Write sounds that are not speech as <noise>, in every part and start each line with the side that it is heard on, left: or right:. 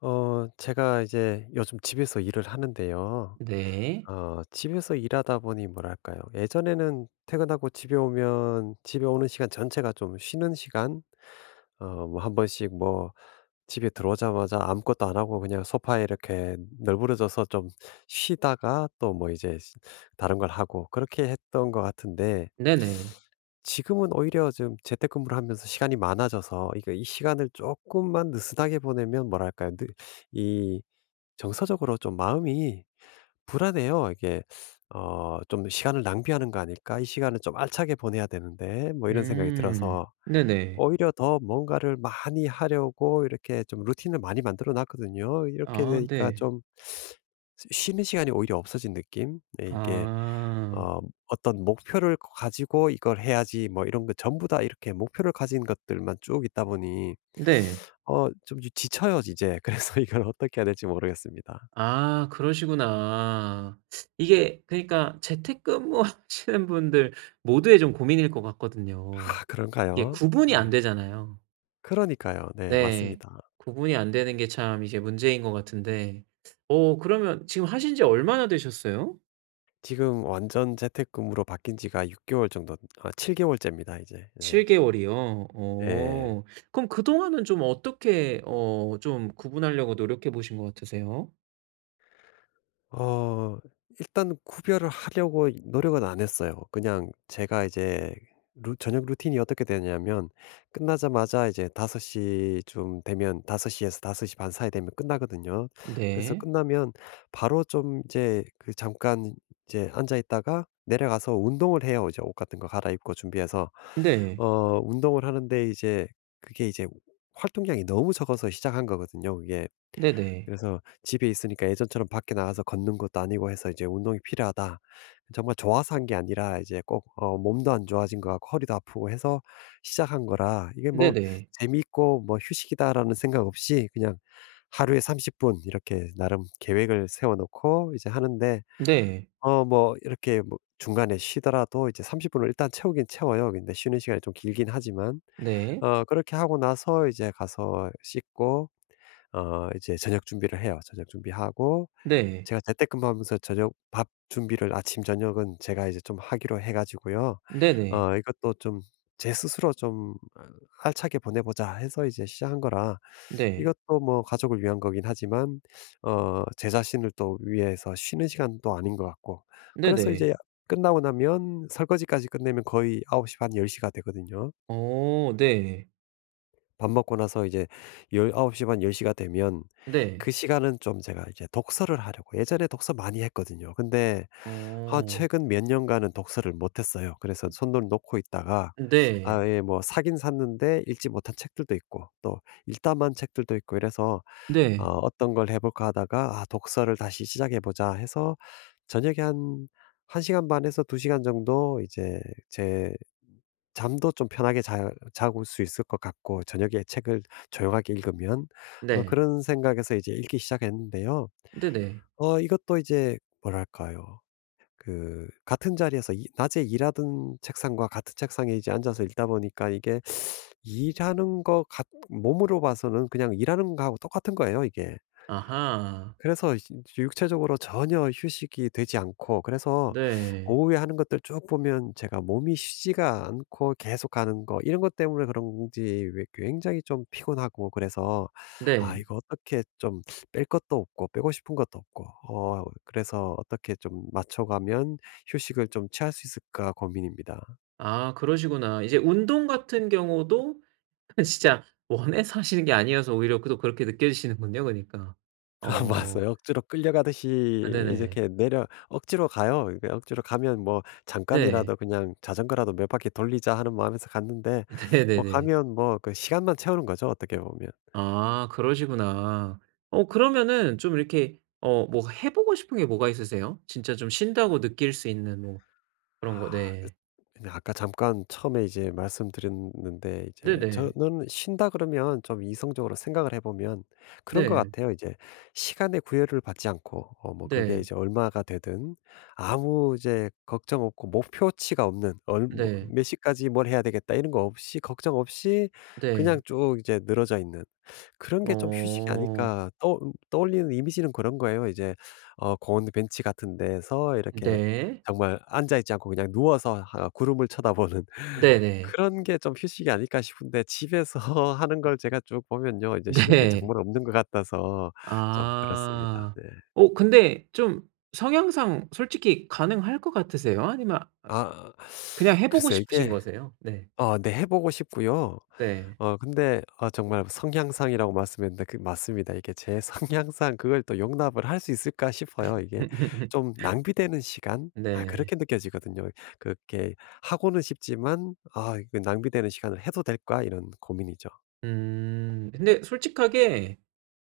left: 제가 이제 요즘 집에서 일을 하는데요.
right: 네.
left: 집에서 일하다 보니 뭐랄까요. 예전에는 퇴근하고 집에 오면 집에 오는 시간 전체가 좀 쉬는 시간, 뭐 한 번씩 뭐 집에 들어오자마자 아무것도 안 하고 그냥 소파에 이렇게 널브러져서 좀 쉬다가 또 뭐 이제 다른 걸 하고 그렇게 했던 것 같은데.
right: 네네.
left: 지금은 오히려 좀 재택근무를 하면서 시간이 많아져서 이거 이 시간을 조금만 느슨하게 보내면 뭐랄까요? 이 정서적으로 좀 마음이 불안해요. 이게, 좀 시간을 낭비하는 거 아닐까? 이 시간을 좀 알차게 보내야 되는데 뭐 이런 생각이
right: 음.
left: 들어서
right: 네네.
left: 오히려 더 뭔가를 많이 하려고 이렇게 좀 루틴을 많이 만들어 놨거든요. 이렇게
right: 아
left: 되니까
right: 네.
left: 좀 쉬는 시간이 오히려 없어진 느낌? 네, 이게
right: 아.
left: 어 어떤 목표를 가지고 '이걸 해야지.' 뭐 이런 거 전부 다 이렇게 목표를 가진 것들만 쭉 있다 보니
right: 네.
left: 좀 지쳐요 이제. 그래서 <laughs> 이걸 어떻게 해야 될지 모르겠습니다.
right: 아 그러시구나. 이게 그러니까 재택근무하시는 <laughs> 분들 모두의 좀 고민일 것 같거든요.
left: 아
right: 이게
left: 그런가요? 네.
right: 구분이 안 되잖아요.
left: 그러니까요. 네,
right: 네.
left: 맞습니다.
right: 구분이 안 되는 게 참 이제 문제인 것 같은데 그러면 지금 하신 지 얼마나 되셨어요?
left: 지금 완전 재택근무로 바뀐 지가 6 개월 정도, 아 7 개월째입니다 이제. 네.
right: 7 개월이요?
left: 네.
right: 어. 그럼 그동안은 좀 어떻게 좀 구분하려고 노력해 보신 것 같으세요?
left: 어 일단 구별을 하려고 이 노력은 안 했어요. 그냥 제가 이제, 루 저녁 루틴이 어떻게 되냐면, 끝나자마자 이제 5시쯤 되면, 5시 에서 5시 반 사이 되면 끝나거든요. 그래서
right: 네.
left: 끝나면 바로 좀 이제 그 잠깐 이제 앉아 있다가 내려가서 운동을 해요. 이제 옷 같은 거 갈아입고 준비해서.
right: 네.
left: 운동을 하는데 이제 그게 이제 활동량이 너무 적어서 시작한 거거든요 그게.
right: 네네.
left: 그래서 집에 있으니까 예전처럼 밖에 나가서 걷는 것도 아니고 해서 이제 운동이 필요하다. 정말 좋아서 한 게 아니라 이제 꼭, 몸도 안 좋아진 것 같고 허리도 아프고 해서 시작한 거라, 이게 뭐
right: 네네.
left: 재미있고 뭐 휴식이다라는 생각 없이 그냥 하루에 30분 이렇게 나름 계획을 세워 놓고 이제 하는데,
right: 네.
left: 뭐 이렇게 뭐 중간에 쉬더라도 이제 30 분을 일단 채우긴 채워요. 근데 쉬는 시간이 좀 길긴 하지만.
right: 네.
left: 그렇게 하고 나서 이제 가서 씻고, 이제 저녁 준비를 해요. 저녁 준비하고,
right: 네.
left: 제가 재택근무하면서 저녁 밥 준비를 아침 저녁은 제가 이제 좀 하기로 해 가지고요.
right: 네네.
left: 이것도 좀 제 스스로 좀, '알차게 보내보자.' 해서 이제 시작한 거라,
right: 네.
left: 이것도 뭐 가족을 위한 거긴 하지만, 제 자신을 또 위해서 쉬는 시간도 아닌 것 같고. 그래서
right: 네네.
left: 이제 끝나고 나면 설거지까지 끝내면 거의 9시1 0시가 되거든요.
right: 어 네.
left: 밥 먹고 나서 이제 19시반1 0가 되면,
right: 네.
left: 그 시간은 좀 제가 이제 독서를 하려고. 예전에 독서 많이 했거든요. 근데 아
right: 어.
left: 최근 몇 년간은 독서를 못 했어요. 그래서 손을 놓고 있다가
right: 네.
left: 아예 뭐 사긴 샀는데 읽지 못한 책들도 있고 또 읽다만 책들도 있고 이래서
right: 네.
left: '어떤 걸 해 볼까.' 하다가 '아 독서를 다시 시작해 보자.' 해서 저녁에 한 1 시간 반에서 2 시간 정도 이제 제 잠도 좀 편하게 자 자고 올 수 있을 것 같고 저녁에 책을 조용하게 읽으면,
right: 네.
left: 그런 생각에서 이제 읽기 시작했는데요.
right: 네네.
left: 이것도 이제 뭐랄까요. 그 같은 자리에서 이 낮에 일하던 책상과 같은 책상에 이제 앉아서 읽다 보니까 이게 일하는 거 같 몸으로 봐서는 그냥 일하는 거하고 똑같은 거예요 이게.
right: 아하.
left: 그래서 이 육체적으로 전혀 휴식이 되지 않고, 그래서
right: 네.
left: 오후에 하는 것들 쭉 보면 제가 몸이 쉬지가 않고 계속 가는 거 이런 것 때문에 그런지 왜 굉장히 좀 피곤하고. 그래서 '아
right: 네.
left: 이거 어떻게 좀 뺄 것도 없고 빼고 싶은 것도 없고, 그래서 어떻게 좀 맞춰 가면 휴식을 좀 취할 수 있을까?' 고민입니다.
right: 아 그러시구나. 이제 운동 같은 경우도 <laughs> 진짜 원해서 하시는 게 아니어서 오히려 그 또 그렇게 느껴지시는군요 그니까.
left: 아
right: 러
left: <laughs>
right: 어.
left: 맞아요. 억지로
right: 아
left: 끌려가듯이 이제
right: 네네.
left: 이렇게 내려 억지로 가요. 그러니까 억지로 가면 뭐
right: 네.
left: 잠깐이라도 그냥 '자전거라도 몇 바퀴 돌리자.' 하는 마음에서 갔는데,
right: <laughs>
left: 뭐
right: 네네네.
left: 가면 뭐 그 시간만 채우는 거죠 어떻게 보면.
right: 아 그러시구나. 그러면은 좀 이렇게 뭐 해 보고 싶은 게 뭐가 있으세요? 진짜 좀 쉰다고 느낄 수 있는 뭐
left: 아
right: 그런 거
left: 그,
right: 네.
left: 근데 아까 잠깐 처음에 이제 말씀드렸는데, 이제
right: 네네.
left: 저는 쉰다 그러면 좀 이성적으로 생각을 해 보면 그런 것
right: 네.
left: 같아요. 이제 시간의 구애를 받지 않고, 뭐 그게
right: 네.
left: 이제 얼마가 되든 아무 이제 걱정 없고 목표치가 없는, 얼 뭐
right: 네.
left: '몇 시까지 뭘 해야 되겠다.' 이런 거 없이 걱정 없이 그냥
right: 네.
left: 쭉 이제 늘어져 있는 그런 게 좀 휴식이
right: 어.
left: 아닐까, 떠 떠올리는 이미지는 그런 거예요. 이제 어고원 벤치 같은 데서 이렇게
right: 네.
left: 정말 앉아 있지 않고 그냥 누워서 하 구름을 쳐다보는 <laughs>
right: 네네.
left: 그런 게 좀 휴식이 아닐까 싶은데, 집에서 <laughs> 하는 걸 제가 쭉 보면요, 이제 쉬는 게
right: 네.
left: 정말 없는 것 같아서 좀 그렇습니다.
right: 아.
left: 네.
right: 근데 좀 성향상 솔직히 가능할 것 같으세요? 아니면
left: 아
right: 그냥 해 보고
left: 글쎄요.
right: 싶으신
left: 이게,
right: 거세요? 네.
left: 네 해 보고 싶고요.
right: 네.
left: 근데, 정말 성향상이라고 말씀했는데 그 맞습니다. 이게 제 성향상 그걸 또 용납을 할 수 있을까 싶어요. 이게 좀
right: <laughs>
left: 낭비되는 시간? 아
right: 네.
left: 그렇게 느껴지거든요. 그렇게 하고는 싶지만 '아 이거 낭비되는 시간을 해도 될까?' 이런 고민이죠.
right: 음. 근데 솔직하게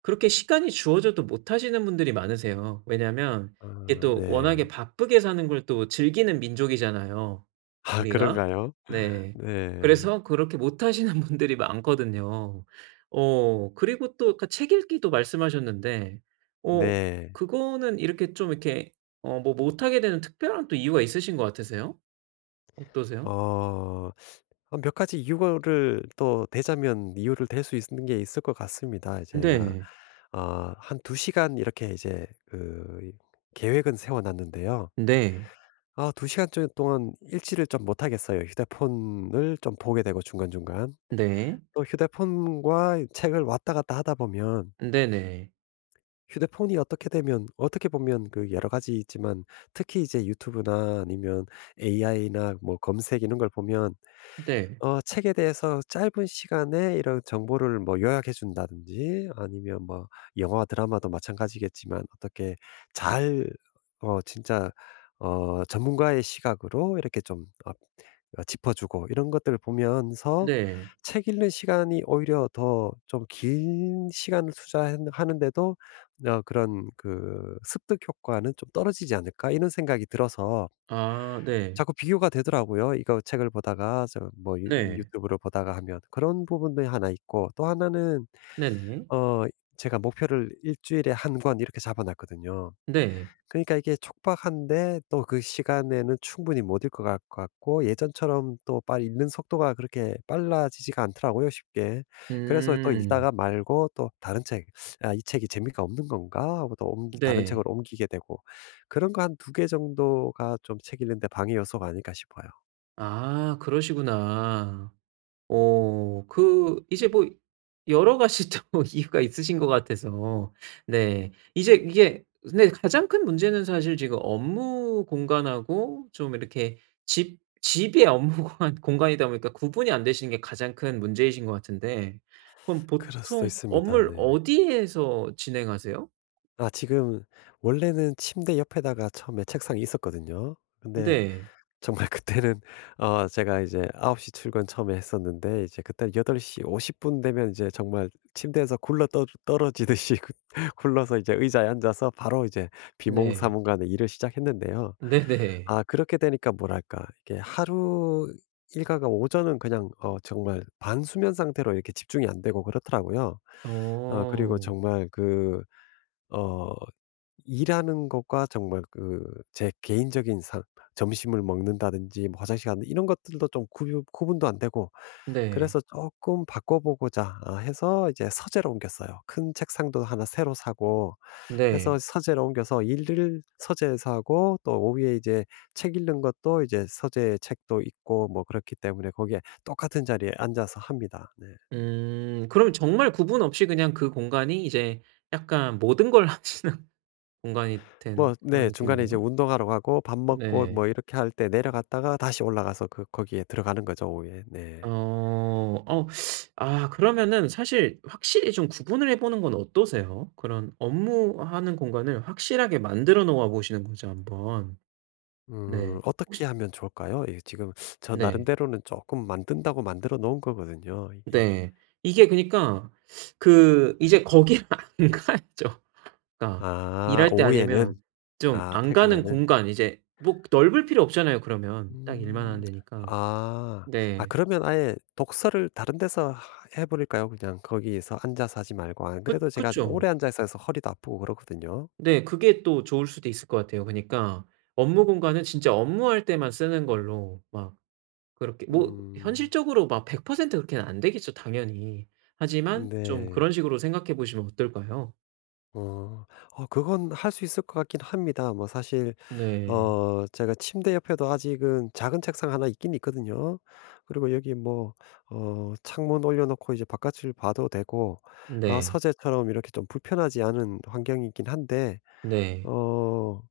right: 그렇게 시간이 주어져도 못 하시는 분들이 많으세요. 왜냐하면 이게
left: 아
right: 또 워낙에
left: 네.
right: 바쁘게 사는 걸 또 즐기는 민족이잖아요,
left: 아
right: 우리가.
left: 그런가요? <laughs>
right: 네.
left: 네.
right: 그래서 그렇게 못 하시는 <laughs> 분들이 많거든요. 그리고 또 아까 책 읽기도 말씀하셨는데 어
left: 네.
right: 그거는 이렇게 좀 이렇게 뭐 못 하게 되는 특별한 또 이유가 있으신 것 같으세요? 어떠세요?
left: 어. 아 몇 가지 이유를 또 대자면 이유를 댈 수 있는 게 있을 것 같습니다. 제가
right: 네.
left: 한2 시간 이렇게 이제 그 계획은 세워 놨는데요.
right: 네.
left: 아 2 시간 저 동안 일지를 좀 못하겠어요. 휴대폰을 좀 보게 되고 중간중간.
right: 네.
left: 또 휴대폰과 책을 왔다 갔다 하다 보면
right: 네네.
left: 휴대폰이 어떻게 되면, 어떻게 보면 그 여러 가지 있지만 특히 이제 유튜브나 아니면 AI나 뭐 검색 이런 걸 보면,
right: 네.
left: 책에 대해서 짧은 시간에 이런 정보를 뭐 요약해 준다든지 아니면 뭐 영화 드라마도 마찬가지겠지만 어떻게 잘, 진짜, 전문가의 시각으로 이렇게 좀 짚어 주고 이런 것들을 보면서
right: 네.
left: 책 읽는 시간이 오히려 더 좀 긴 시간을 투자 하는데도 그런 그 '습득 효과는 좀 떨어지지 않을까?' 이런 생각이 들어서
right: 아 네.
left: 자꾸 비교가 되더라고요. 이거 책을 보다가 저 뭐 유
right: 네.
left: 튜브를 보다가 하면. 그런 부분도 하나 있고 또 하나는,
right: 네네.
left: 어 제가 목표를 일 주일에 한 권 이렇게 잡아 놨거든요.
right: 네.
left: 그러니까 이게 촉박한데 또 그 시간에는 충분히 못 읽을 것 같고 예전처럼 또 빨리 읽는 속도가 그렇게 빨라지지가 않더라고요 쉽게. 그래서 또
right: 음.
left: 읽다가 말고 또 다른 책, '아 이 책이 재미가 없는 건가?' 하고 또 옮기 다른
right: 네.
left: 책으로 옮기게 되고, 그런 거 한 두 개 정도가 좀 책 읽는 데 방해 요소가 아닐까 싶어요.
right: 아 그러시구나. 그 이제 뭐 여러 가지 또 <laughs> 이유가 있으신 것 같아서 네. 이제 이게 근데 가장 큰 문제는 사실 지금 업무 공간하고 좀 이렇게 집 집의 업무 <laughs> 공간이다 보니까 구분이 안 되시는 게 가장 큰 문제이신 것 같은데 그럼
left: 그럴 수도
right: 보통
left: 있습니다.
right: 업무를
left: 네.
right: 어디에서 진행하세요?
left: 아 지금 원래는 침대 옆에다가 처음에 책상이 있었거든요. 근데
right: 네.
left: 정말 그때는 <laughs> 제가 이제 9시 출근 처음에 했었는데, 이제 그때 8시 50분 되면 이제 정말 침대에서 굴러 떠 떨어지듯이 <laughs> 굴러서 이제 의자에 앉아서 바로 이제
right: 네.
left: 비몽사몽간에 일을 시작했는데요.
right: <laughs> 네네.
left: 아 그렇게 되니까 뭐랄까, 이게 하루 일과가 오전은 그냥, 정말 반수면 상태로 이렇게 집중이 안 되고 그렇더라고요. 그리고
right: 어.
left: 정말 그, 어 일하는 것과 정말 그 제 개인적인 삶, 점심을 먹는다든지 뭐 화장실 가는 이런 것들도 좀 구분도 안 되고.
right: 네.
left: 그래서 조금 바꿔 보고자 아 해서 이제 서재로 옮겼어요. 큰 책상도 하나 새로 사고 해서
right: 네.
left: 서재로 옮겨서 일을 서재에서 하고, 또 오후에 이제 책 읽는 것도 이제 서재에 책도 있고 뭐 그렇기 때문에 거기에 똑같은 자리에 앉아서 합니다. 네.
right: 그럼 정말 구분 없이 그냥 그 공간이 이제 약간 모든 걸 <laughs> 하시는 공간이 된
left: 뭐
right: 그런
left: 네. 중간에 이제
right: 느낌이네요.
left: 운동하러 가고 밥 먹고
right: 네.
left: 뭐 이렇게 할 때 내려갔다가 다시 올라가서 그 거기에 들어가는 거죠, 오후에. 네.
right: 어. 어 아 그러면은 사실 확실히 좀 구분을 해 보는 건 어떠세요? 그런 업무하는 공간을 확실하게 만들어 놓아 보시는 거죠 한번. 네.
left: 음, 어떻게 하면 좋을까요? 이게 지금 저
right: 네.
left: 나름대로는 조금 만든다고 만들어 놓은 거거든요, 이게.
right: 네. 이게 그니까 그 이제 거기를 <laughs> 안 가야죠. 그러니까
left: 아
right: 일할 때 아니면
left: 오후에는?
right: 좀
left: 아
right: 안 가는
left: 퇴근에는?
right: 공간 이제 뭐 넓을 필요 없잖아요 그러면. 딱 일만 하면
left: 음.
right: 되니까.
left: 아. 아
right: 네.
left: 그러면 아예 독서를 다른 데서 해 버릴까요? 그냥 거기에서 앉아서 하지 말고. 안
right: 그
left: 그래도 제가
right: 그쵸.
left: 오래 앉아서 해서 허리도 아프고 그렇거든요.
right: 네. 그게 또 좋을 수도 있을 것 같아요. 그니까 업무 공간은 진짜 업무할 때만 쓰는 걸로 막 그렇게 뭐
left: 음.
right: 현실적으로 막 100% 그렇게는 안 되겠죠 당연히. 하지만 좀
left: 네.
right: 그런 식으로 생각해 보시면 어떨까요?
left: 어. 그건 할 수 있을 것 같긴 합니다. 뭐 사실,
right: 네.
left: 제가 침대 옆에도 아직은 작은 책상 하나 있긴 있거든요. 그리고 여기 뭐, 창문 올려 놓고 이제 바깥을 봐도 되고. 아
right: 네.
left: 서재처럼 이렇게 좀 불편하지 않은 환경이긴 한데,
right: 네.
left: 어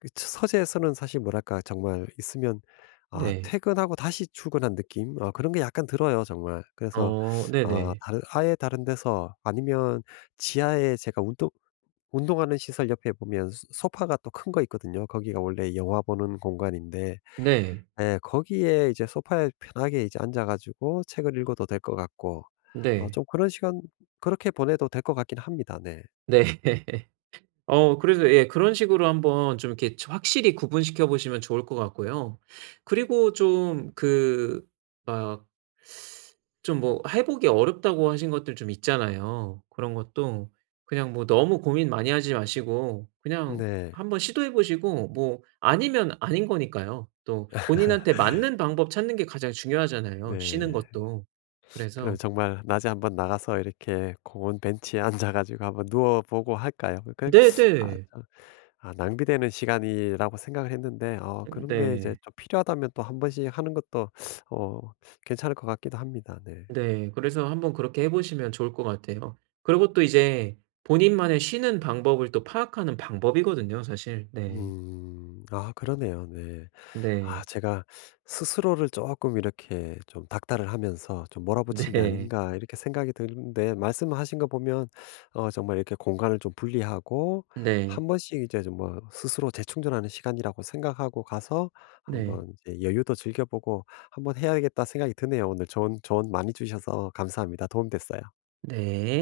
left: 그 서재에서는 사실 뭐랄까 정말 있으면, 아
right: 네.
left: 퇴근하고 다시 출근한 느낌? 아, 그런 게 약간 들어요 정말. 그래서
right: 어
left: 아
right: 네네.
left: 다른 아예 다른 데서, 아니면 지하에 제가 운동하는 시설 옆에 보면 소 소파가 또 큰 거 있거든요. 거기가 원래 영화 보는 공간인데
right: 네.
left: 예, 거기에 이제 소파에 편하게 이제 앉아 가지고 책을 읽어도 될 것 같고,
right: 네.
left: 좀 그런 시간, 그렇게 보내도 될 것 같긴 합니다. 네.
right: 네. 어 그래서 예 그런 식으로 한번 좀 이렇게 저 확실히 구분시켜 보시면 좋을 것 같고요. 그리고 좀 그 막 좀 뭐 해 보기 어렵다고 하신 것들 좀 있잖아요. 그런 것도 그냥 뭐 너무 고민 많이 하지 마시고 그냥
left: 네.
right: 한번 시도해 보시고 뭐 아니면 아닌 거니까요. 또 본인한테 맞는 방법 찾는 게 가장 중요하잖아요
left: 네.
right: 쉬는 것도.
left: 그럼
right: 그래서
left: 정말 낮에 한번 나가서 이렇게 공원 벤치에 <laughs> 앉아 가지고 한번 누워 보고 할까요? 아
right: 네네.
left: 참 아 낭비되는 시간이라고 생각을 했는데, 그런 게 이제
right: 네.
left: 좀 필요하다면 또 한 번씩 하는 것도 어 괜찮을 것 같기도 합니다. 네.
right: 네. 그래서 한번 그렇게 해 보시면 좋을 것 같아요. 그리고 또 이제 본인만의 쉬는 방법을 또 파악하는 방법이거든요 사실. 네.
left: 음. 아 그러네요. 네. 아
right: 네.
left: 제가 스스로를 조금 이렇게 좀 닥달을 하면서 좀 '몰아붙인 게
right: 네.
left: 아닌가.' 이렇게 생각이 드는데 말씀하신 거 보면, 정말 이렇게 공간을 좀 분리하고,
right: 네.
left: 한 번씩 이제 좀 뭐 스스로 재충전하는 시간이라고 생각하고 가서
right: 네.
left: 한번 이제 여유도 즐겨 보고, '한번 해야겠다.' 생각이 드네요. 오늘 좋은 조언 많이 주셔서 감사합니다. 도움 됐어요.
right: 네.